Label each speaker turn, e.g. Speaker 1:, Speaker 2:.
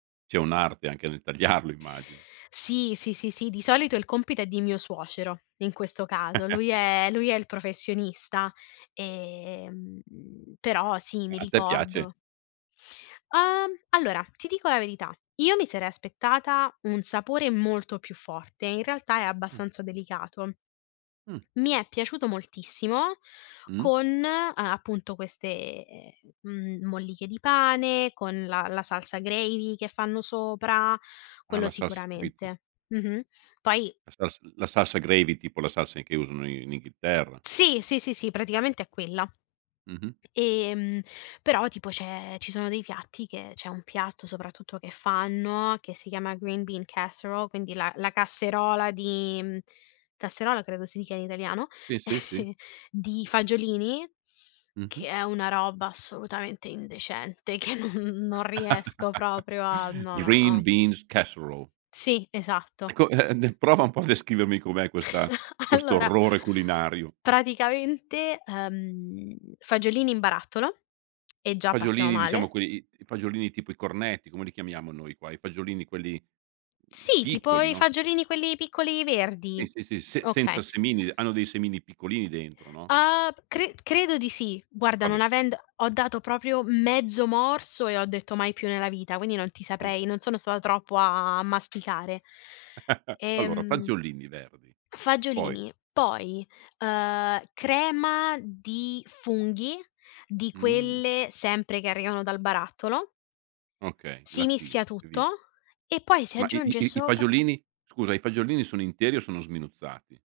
Speaker 1: C'è un'arte anche nel tagliarlo immagino.
Speaker 2: Sì, sì, sì, sì, di solito il compito è di mio suocero, in questo caso. Lui è lui è il professionista e, mhmm, però sì,
Speaker 1: Ma
Speaker 2: mi
Speaker 1: a te piace?
Speaker 2: ricordo Uhm, allora ti dico la verità, io mi sarei aspettata un sapore molto più forte, in realtà è
Speaker 1: Mh.
Speaker 2: abbastanza delicato
Speaker 1: Mh.
Speaker 2: mi è piaciuto moltissimo,
Speaker 1: Mh.
Speaker 2: con a appunto queste m molliche di pane, con la la salsa gravy che fanno sopra,
Speaker 1: Ah
Speaker 2: quello
Speaker 1: la sals capito.
Speaker 2: sicuramente. Mh-mh. Poi
Speaker 1: La sals la salsa gravy, tipo la salsa i che usano i in Inghilterra.
Speaker 2: Sì, sì, sì, sì, praticamente è quella.
Speaker 1: Mh-mh.
Speaker 2: Ehm, però tipo c'è ci sono dei piatti che c'è un piatto soprattutto che fanno, che si chiama green bean casserole quindi la la casserola di casserola credo si dica in italiano
Speaker 1: Sì, sì, sì.
Speaker 2: di fagiolini,
Speaker 1: Mh-mh.
Speaker 2: che è una roba assolutamente indecente che non non riesco proprio a no, no,
Speaker 1: Green
Speaker 2: no.
Speaker 1: Beans Casserole.
Speaker 2: Sì, esatto.
Speaker 1: Ecco eh, d ehm, prova un po' a descrivermi com'è questa questo
Speaker 2: Allora
Speaker 1: orrore culinario.
Speaker 2: praticamente, ehm, fagiolini in barattolo e già partiamo
Speaker 1: Fagiolini diciamo
Speaker 2: male.
Speaker 1: que i i fagiolini tipo i cornetti, come li chiamiamo noi qua? I fagiolini quelli mhmm,
Speaker 2: Sì, tipo
Speaker 1: piccoli,
Speaker 2: i
Speaker 1: no?
Speaker 2: fagiolini quelli piccoli
Speaker 1: Sì,
Speaker 2: verdi,
Speaker 1: sì, sì, se senza
Speaker 2: okay.
Speaker 1: semini hanno dei semini piccolini dentro, no?
Speaker 2: Uhm, p cre credo di sì, guarda
Speaker 1: Va beh.
Speaker 2: non avendo ho dato proprio mezzo morso e ho detto mai più nella vita, quindi non ti
Speaker 1: Ah.
Speaker 2: saprei non sono stata troppo a masticare.
Speaker 1: Allora
Speaker 2: Ehm
Speaker 1: fagiolini verdi, poi
Speaker 2: fagiolini, poi, uhm, crema di funghi, di
Speaker 1: Mh.
Speaker 2: quelle sempre che arrivano dal barattolo.
Speaker 1: Okay,
Speaker 2: Si
Speaker 1: lattina,
Speaker 2: mischia
Speaker 1: e via.
Speaker 2: tutto e poi si
Speaker 1: Ma i i
Speaker 2: aggiunge
Speaker 1: i i
Speaker 2: sopra
Speaker 1: fagiolini scusa i fagiolini sono interi o sono sminuzzati?